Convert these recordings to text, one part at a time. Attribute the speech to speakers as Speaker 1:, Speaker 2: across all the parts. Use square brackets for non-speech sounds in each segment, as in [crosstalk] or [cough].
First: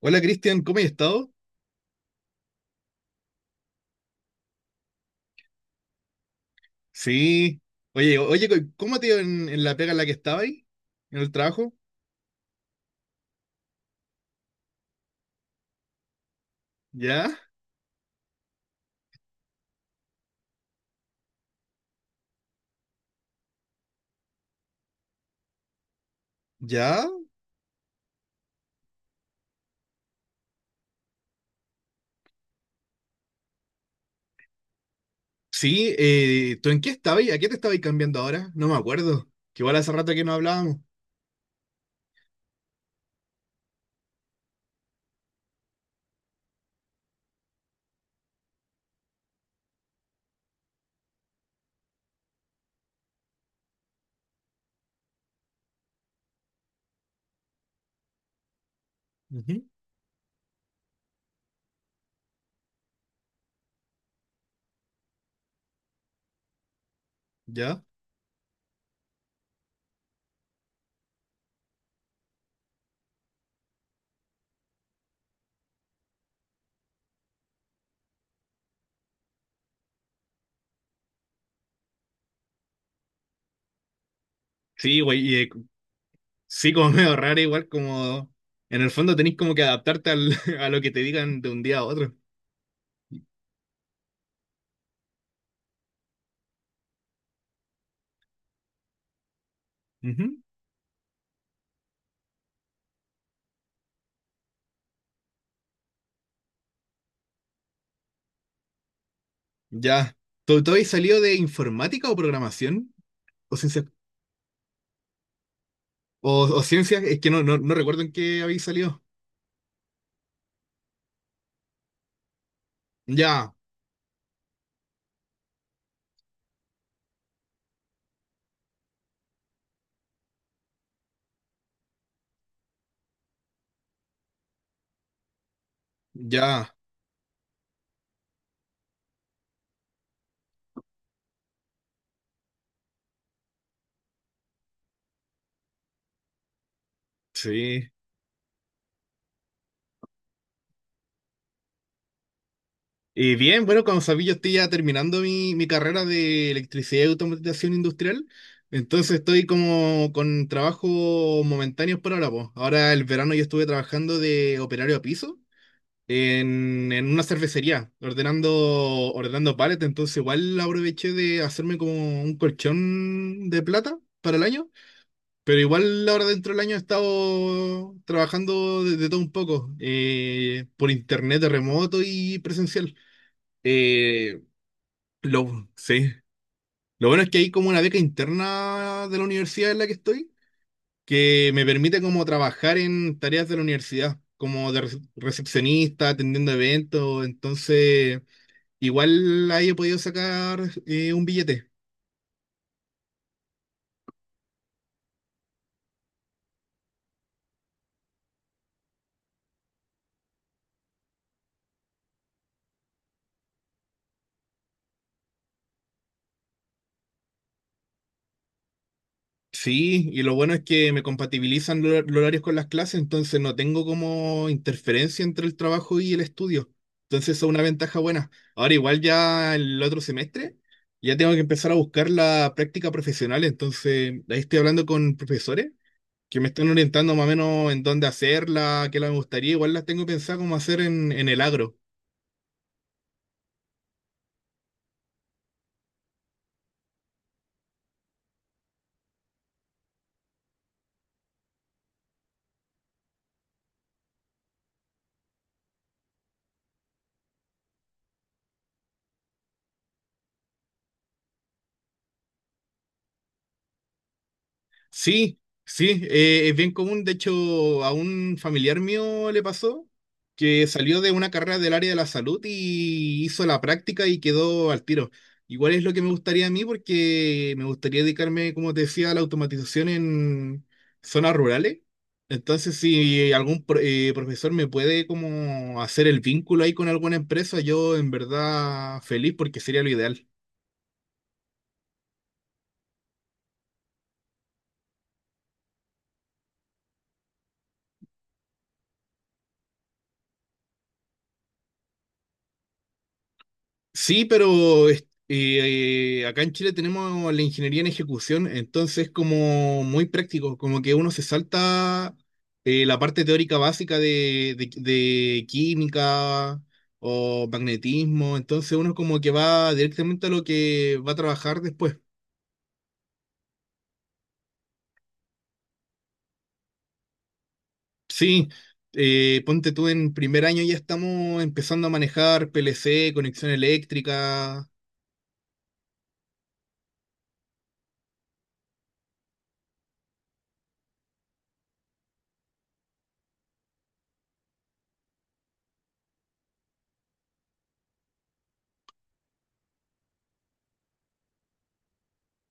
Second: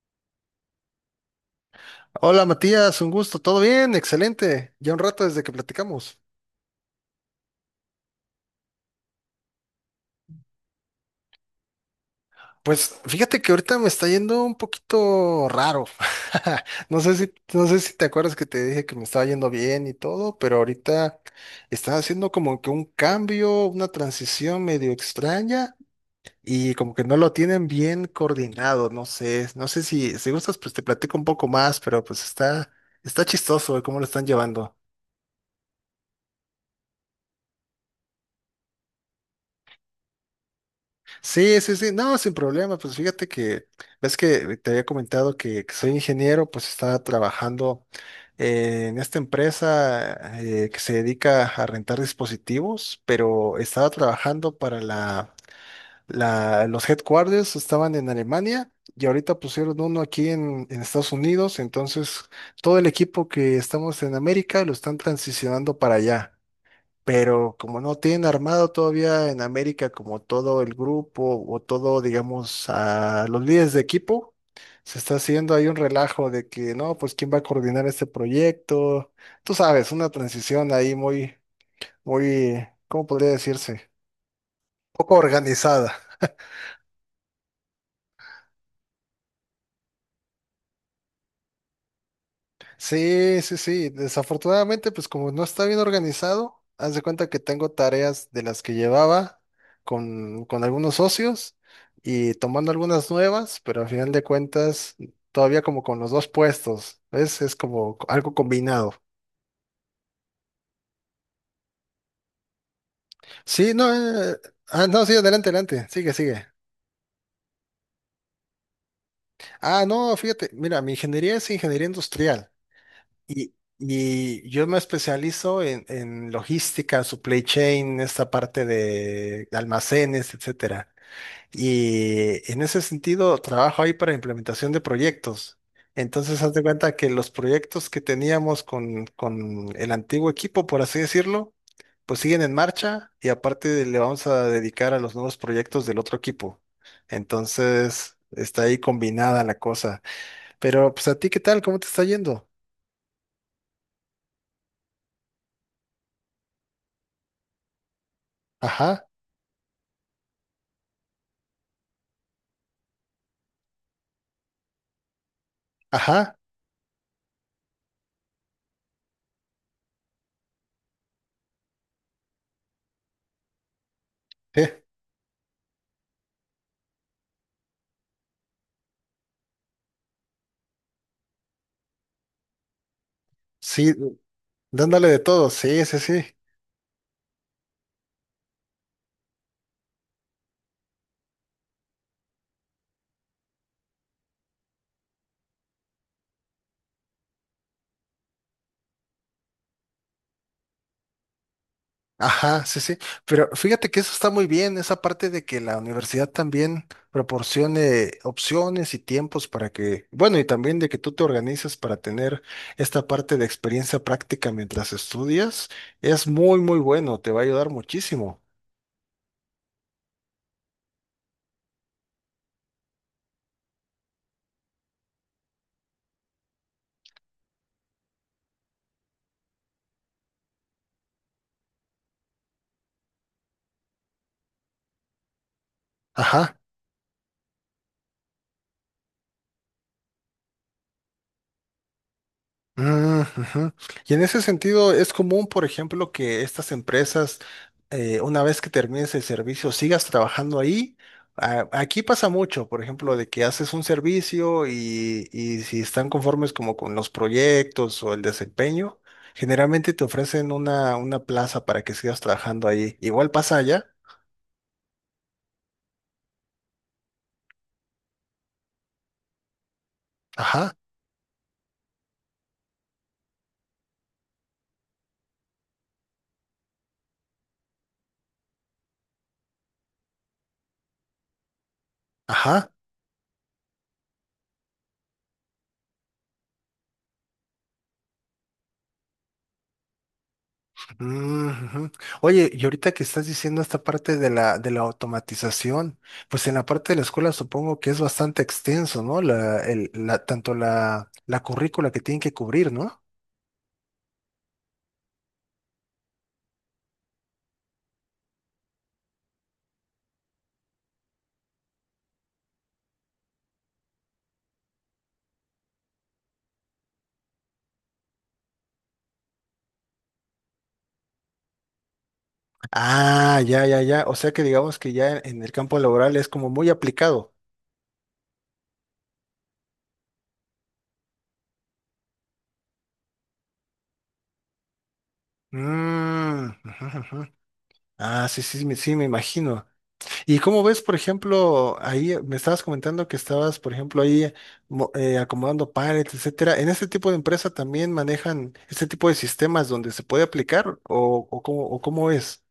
Speaker 1: Hola Cristian, ¿cómo has estado?
Speaker 2: Hola Matías, un gusto, ¿todo bien? Excelente. Ya un rato desde que platicamos.
Speaker 1: Sí. Oye, ¿cómo te iba en la pega en la que estaba ahí? ¿En el trabajo?
Speaker 2: Pues fíjate que ahorita me está yendo un poquito raro. [laughs] No sé
Speaker 1: ¿Ya?
Speaker 2: si, no sé si te acuerdas que te dije que me estaba yendo bien y todo, pero ahorita está haciendo como que un cambio, una transición medio extraña y como que
Speaker 1: ¿Ya?
Speaker 2: no lo tienen bien coordinado, no sé, no sé si, si gustas, pues te platico un poco más, está chistoso de cómo lo están llevando.
Speaker 1: Sí, ¿tú en qué estabas? ¿A qué te estabas cambiando ahora? No me acuerdo. Que igual hace rato que no hablábamos.
Speaker 2: Sí, sí, sí, no, sin problema, ves que te había comentado que soy ingeniero, pues estaba trabajando en esta empresa que se dedica a rentar dispositivos, pero estaba trabajando para los headquarters, estaban en Alemania y ahorita
Speaker 1: Ujú.
Speaker 2: pusieron uno aquí en Estados Unidos, entonces todo el equipo que estamos en América lo están transicionando para allá, pero como
Speaker 1: ¿Ya?
Speaker 2: no tienen armado todavía en América como todo el grupo o todo, digamos, a los líderes de equipo, se está haciendo ahí un relajo de que, no, pues quién va a coordinar este proyecto. Tú sabes, una transición ahí muy, ¿cómo podría decirse?
Speaker 1: Sí,
Speaker 2: Poco
Speaker 1: güey,
Speaker 2: organizada.
Speaker 1: sí, como [laughs] medio raro, igual como en el fondo tenés como que [laughs] a lo que te digan de un día a otro.
Speaker 2: Sí, sí, sí. Desafortunadamente, pues como no está bien organizado, haz de cuenta que tengo tareas de las que llevaba
Speaker 1: Ujú.
Speaker 2: con algunos socios y tomando algunas nuevas, pero al final de cuentas, todavía como con los dos puestos, ¿ves? Es como algo combinado.
Speaker 1: Ya. ¿Tú habías salido de informática o programación? ¿O
Speaker 2: Sí,
Speaker 1: ciencias?
Speaker 2: no, eh, no, sí, adelante, adelante, sigue,
Speaker 1: O,
Speaker 2: sigue.
Speaker 1: o ciencias, es que no recuerdo en qué habéis salido.
Speaker 2: Ah, no, fíjate, mira, mi ingeniería es ingeniería industrial.
Speaker 1: Ya.
Speaker 2: Y yo me especializo en logística, supply chain, esta parte de almacenes, etcétera. Y en ese sentido, trabajo ahí para implementación de proyectos. Entonces, haz de
Speaker 1: Ya,
Speaker 2: cuenta que los proyectos que teníamos con el antiguo equipo, por así decirlo, pues siguen en marcha y aparte le vamos a dedicar a los nuevos proyectos del otro equipo.
Speaker 1: sí.
Speaker 2: Entonces, está ahí combinada la cosa. Pero, pues, ¿a ti qué tal? ¿Cómo te está yendo?
Speaker 1: Y bien, bueno, como sabía, yo estoy ya terminando mi carrera de electricidad y automatización industrial.
Speaker 2: Ajá,
Speaker 1: Entonces estoy como con trabajo momentáneos por ahora, po. Ahora el verano yo estuve trabajando de operario a piso
Speaker 2: ajá.
Speaker 1: en una cervecería, ordenando pallets. Entonces igual aproveché de hacerme como un colchón de plata para el
Speaker 2: Sí,
Speaker 1: año. Pero igual ahora dentro del año he estado trabajando de todo un poco, por internet de remoto y presencial.
Speaker 2: sí,
Speaker 1: Eh,
Speaker 2: dándole de todo, sí, sí,
Speaker 1: sí.
Speaker 2: sí.
Speaker 1: Lo bueno es que hay como una beca interna de la universidad en la que estoy, que me permite como trabajar en tareas de la universidad, como de recepcionista, atendiendo eventos, entonces igual ahí he podido sacar un billete.
Speaker 2: Ajá, sí, sí. Pero fíjate que eso está muy bien, esa parte de que la universidad también proporcione opciones y tiempos para que, bueno, y también de que tú te organices para tener esta parte de experiencia práctica mientras estudias, es muy, muy bueno, te va a ayudar muchísimo.
Speaker 1: Sí, y lo bueno es que me compatibilizan los horarios con las clases, entonces no tengo como interferencia entre el trabajo y el estudio. Entonces eso es una ventaja buena. Ahora igual ya el otro semestre ya tengo que empezar a buscar la práctica profesional, entonces ahí estoy hablando con profesores que me
Speaker 2: Ajá.
Speaker 1: están orientando más o menos en dónde hacerla, qué la me gustaría, igual las tengo pensado como hacer en el agro.
Speaker 2: Mm, ujú. Y en ese sentido, es común, por ejemplo, que estas empresas, una vez que termines el servicio, sigas trabajando ahí. Aquí pasa mucho, por ejemplo, de que haces un servicio y si están conformes como con los proyectos o el desempeño, generalmente te ofrecen una plaza para que sigas trabajando ahí. Igual pasa allá.
Speaker 1: Sí, sí, es bien común. De hecho, a un familiar mío le pasó que
Speaker 2: Ajá,
Speaker 1: salió de una carrera del área de la salud y hizo la práctica y quedó al tiro. Igual es lo que me gustaría a mí porque me gustaría dedicarme, como te decía, a la automatización en zonas rurales.
Speaker 2: ajá.
Speaker 1: Entonces, si profesor me puede como hacer el vínculo ahí con alguna empresa, yo en verdad feliz porque sería lo ideal.
Speaker 2: Mm, ujú. Oye, y ahorita que estás diciendo esta parte de de la automatización, pues en la parte de la escuela supongo que es bastante extenso, ¿no? Tanto la currícula que tienen que cubrir, ¿no?
Speaker 1: Sí, pero acá en Chile tenemos la ingeniería en ejecución, entonces es como muy práctico, como que uno se salta la parte teórica básica de química o magnetismo, entonces uno como que va directamente a lo que va a trabajar después.
Speaker 2: Ah, ya, ya, ya. O sea que digamos que ya en el campo laboral es como muy aplicado.
Speaker 1: Sí, ponte tú en primer año ya estamos empezando a manejar PLC, conexión eléctrica.
Speaker 2: Mm, ujú, ujú. Ah, sí, sí, sí, me imagino. Y cómo ves, por ejemplo, ahí me estabas comentando que estabas, por ejemplo, ahí acomodando pallets, etcétera. ¿En este tipo de empresa también manejan este tipo de sistemas donde se puede aplicar o cómo es?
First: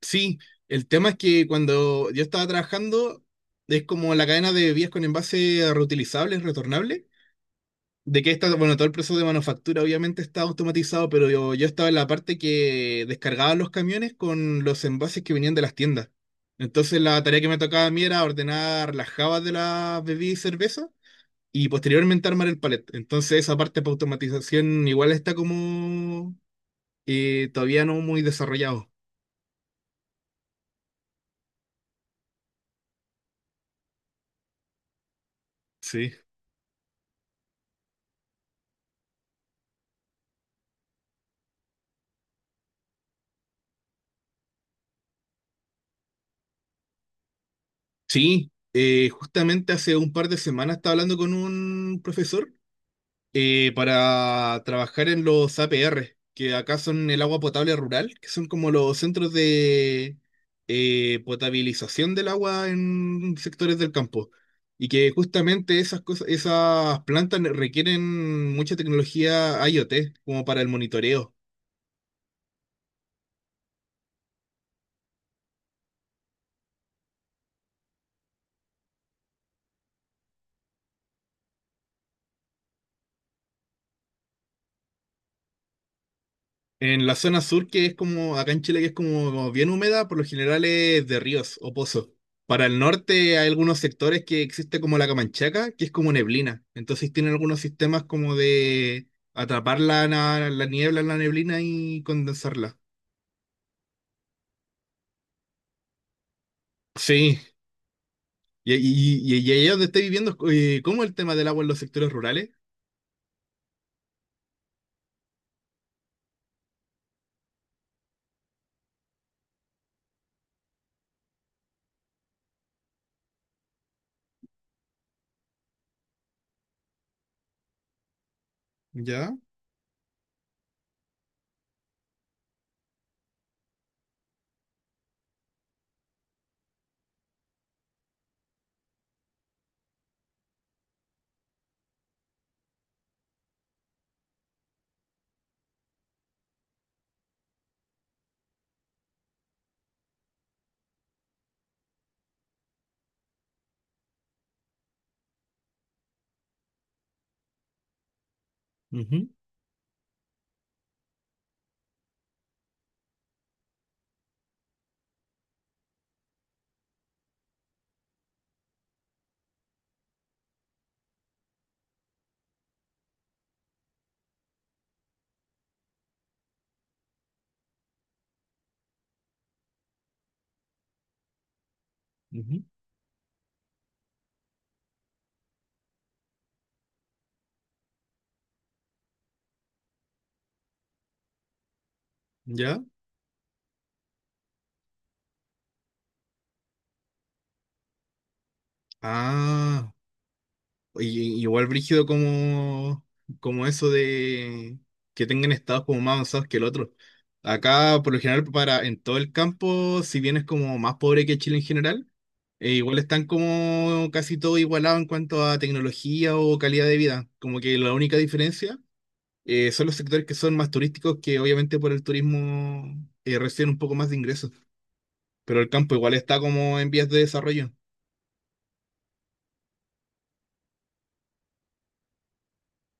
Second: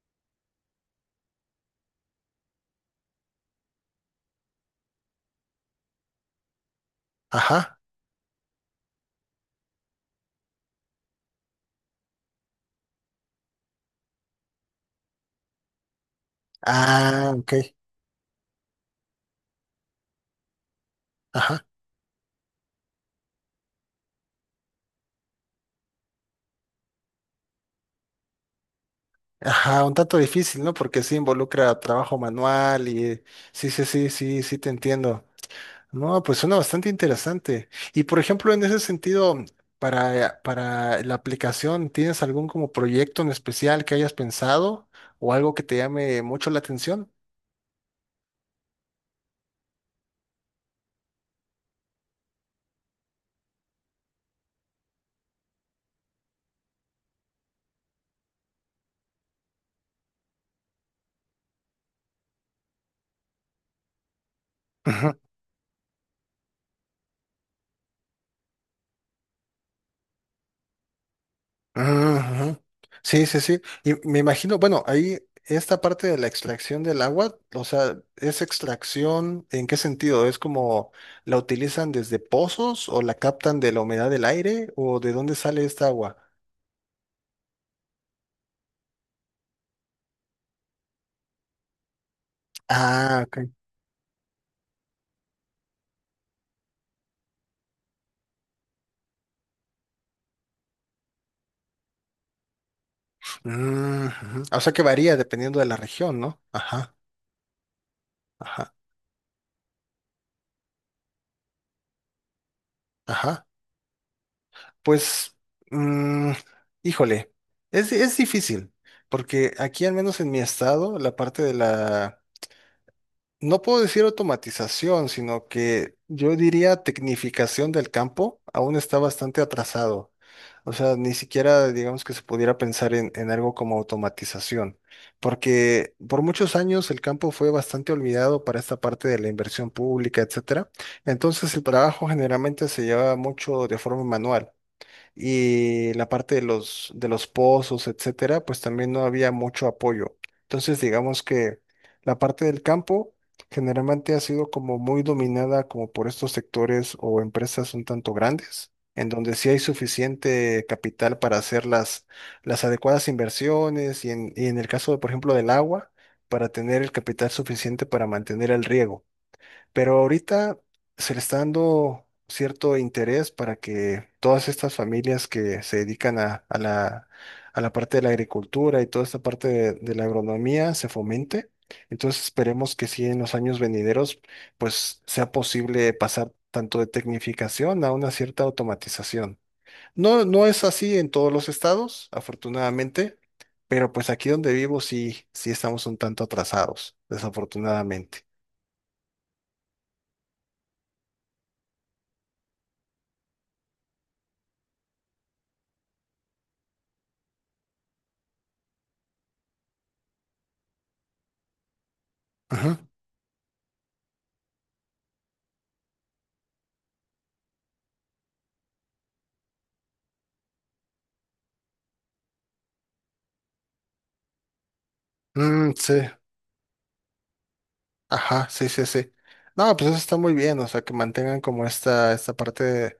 Speaker 1: Sí, el tema es que cuando yo estaba trabajando, es como la cadena de vías con envase reutilizables, retornables,
Speaker 2: Ajá.
Speaker 1: de que esta, bueno, todo el proceso de manufactura obviamente está automatizado, pero yo estaba en la parte que descargaba los camiones con los envases que venían de las tiendas. Entonces la
Speaker 2: Ah,
Speaker 1: tarea que
Speaker 2: ok.
Speaker 1: me tocaba a mí era ordenar las jabas de las bebidas y cerveza
Speaker 2: Ajá.
Speaker 1: y posteriormente armar el palet. Entonces esa parte para automatización igual está como todavía no muy desarrollado.
Speaker 2: Ajá, un tanto difícil, ¿no? Porque sí involucra trabajo manual y sí, sí, sí, sí, sí te entiendo.
Speaker 1: Sí.
Speaker 2: No, pues suena bastante interesante. Y por ejemplo, en ese sentido, para la aplicación, ¿tienes algún como proyecto en especial que hayas pensado o algo que te llame mucho la atención?
Speaker 1: Sí, justamente hace un par de semanas estaba hablando con un profesor para trabajar en los APR, que acá son el agua potable rural, que son como los centros de potabilización del agua en sectores del campo. Y que
Speaker 2: Ujú,
Speaker 1: justamente esas cosas, esas plantas requieren mucha tecnología IoT, como para el monitoreo.
Speaker 2: ujú. Sí, sí, sí. Y me imagino, bueno, ahí esta parte de la extracción del agua, o sea, ¿es extracción en qué sentido? ¿Es como la utilizan desde pozos o la captan de la humedad del aire o de dónde sale esta agua?
Speaker 1: En la zona sur, que es como acá en Chile, que es como, como bien húmeda, por lo general es de ríos o pozos. Para el
Speaker 2: Ah,
Speaker 1: norte hay
Speaker 2: ok.
Speaker 1: algunos sectores que existe como la Camanchaca, que es como neblina. Entonces tienen algunos sistemas como de atrapar la niebla en la neblina y condensarla.
Speaker 2: Mm, ujú. O sea que varía dependiendo de la región, ¿no? Ajá,
Speaker 1: Sí,
Speaker 2: ajá,
Speaker 1: y allá donde estoy viviendo, ¿cómo es el tema del agua en los sectores rurales?
Speaker 2: ajá. Pues, mm, híjole, es difícil, porque aquí al menos en mi estado, la parte de la... No puedo decir automatización, sino que yo diría tecnificación del campo aún está
Speaker 1: ¿Ya?
Speaker 2: bastante atrasado. O sea, ni siquiera digamos que se pudiera pensar en algo como automatización, porque por muchos años el campo fue bastante olvidado para esta parte de la inversión pública, etcétera. Entonces el trabajo generalmente se lleva mucho de forma manual y la parte de de los pozos, etcétera, pues también no había mucho apoyo. Entonces, digamos que la parte del campo generalmente ha sido como muy dominada como por estos sectores o empresas un tanto grandes, en
Speaker 1: Ujú,
Speaker 2: donde sí hay suficiente capital para hacer las adecuadas inversiones y en el caso, por ejemplo, del agua, para tener el capital suficiente para mantener el riego. Pero ahorita se le está dando cierto interés para que todas estas familias que se dedican a la parte de la agricultura y toda esta parte de la agronomía se fomente. Entonces
Speaker 1: ujú.
Speaker 2: esperemos que sí en los años venideros pues sea posible pasar tanto de tecnificación a una cierta automatización. No, no es así en todos los estados,
Speaker 1: ¿Ya?
Speaker 2: afortunadamente, pero pues aquí donde vivo sí, sí estamos un tanto atrasados, desafortunadamente.
Speaker 1: Ah. Y- igual brígido como, como eso de que tengan estados como más avanzados que el otro. Acá, por lo general, para, en todo el campo, si bien es como más pobre que Chile en general,
Speaker 2: Ajá.
Speaker 1: igual están como casi todo igualado en cuanto a tecnología o calidad de vida. Como que la única diferencia son los sectores que son más turísticos, que obviamente por el turismo reciben un poco más de ingresos. Pero el
Speaker 2: Mm,
Speaker 1: campo
Speaker 2: sí.
Speaker 1: igual está como en vías de desarrollo.
Speaker 2: Ajá, sí, sí, sí. No, pues eso está muy bien, o sea, que mantengan como esta parte de,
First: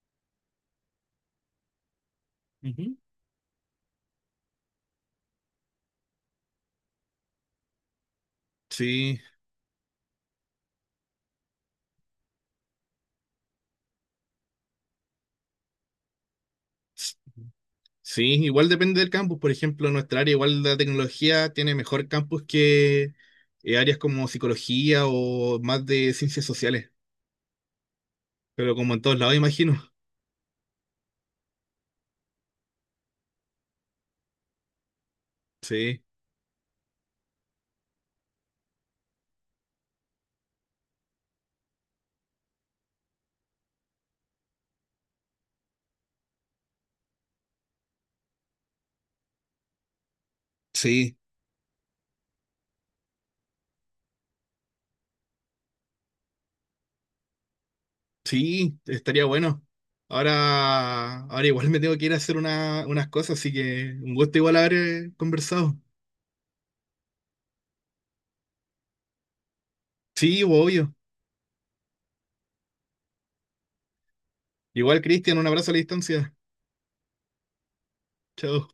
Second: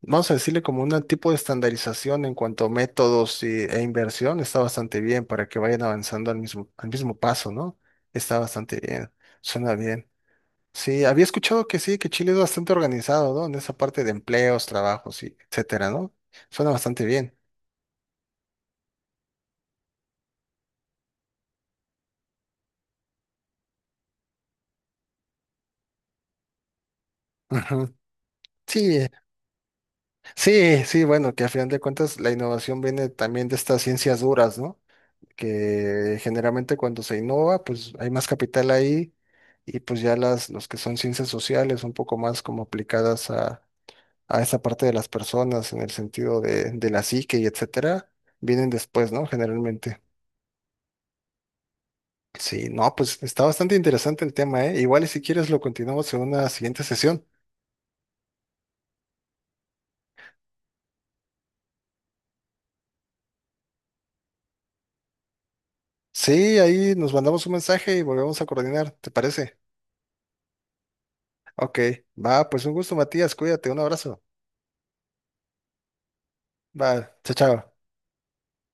Speaker 2: vamos a decirle como un tipo de estandarización en cuanto a
Speaker 1: Ujú.
Speaker 2: métodos e inversión, está bastante bien para que vayan avanzando al mismo paso, ¿no? Está bastante bien,
Speaker 1: Sí.
Speaker 2: suena bien. Sí, había escuchado que sí, que Chile es bastante organizado, ¿no? En esa parte de empleos, trabajos y etcétera, ¿no? Suena bastante bien.
Speaker 1: Sí, igual depende del campus. Por ejemplo, nuestra área, igual la tecnología, tiene mejor campus que áreas como psicología o más de ciencias sociales.
Speaker 2: [laughs] Ujú.
Speaker 1: Pero como en
Speaker 2: Sí,
Speaker 1: todos lados, imagino.
Speaker 2: sí, sí, bueno, que a final de cuentas la innovación viene también de estas ciencias duras, ¿no?
Speaker 1: Sí,
Speaker 2: Que generalmente cuando se innova, pues hay más capital ahí y pues ya las, los que son ciencias sociales, un poco más como aplicadas a esa parte de las personas en el sentido de la psique y etcétera, vienen después, ¿no? Generalmente.
Speaker 1: sí,
Speaker 2: Sí, no, pues está bastante interesante el tema, ¿eh? Igual y si quieres lo continuamos en una siguiente sesión.
Speaker 1: sí, estaría bueno. Ahora, ahora igual me tengo que ir a hacer unas cosas, así que un gusto igual haber conversado.
Speaker 2: Sí, ahí nos mandamos un mensaje y volvemos a coordinar, ¿te parece?
Speaker 1: Sí, obvio.
Speaker 2: Ok, va, pues un gusto, Matías, cuídate, un abrazo.
Speaker 1: Igual, Cristian, un abrazo a la distancia.
Speaker 2: Va, chao, chao.
Speaker 1: Chao.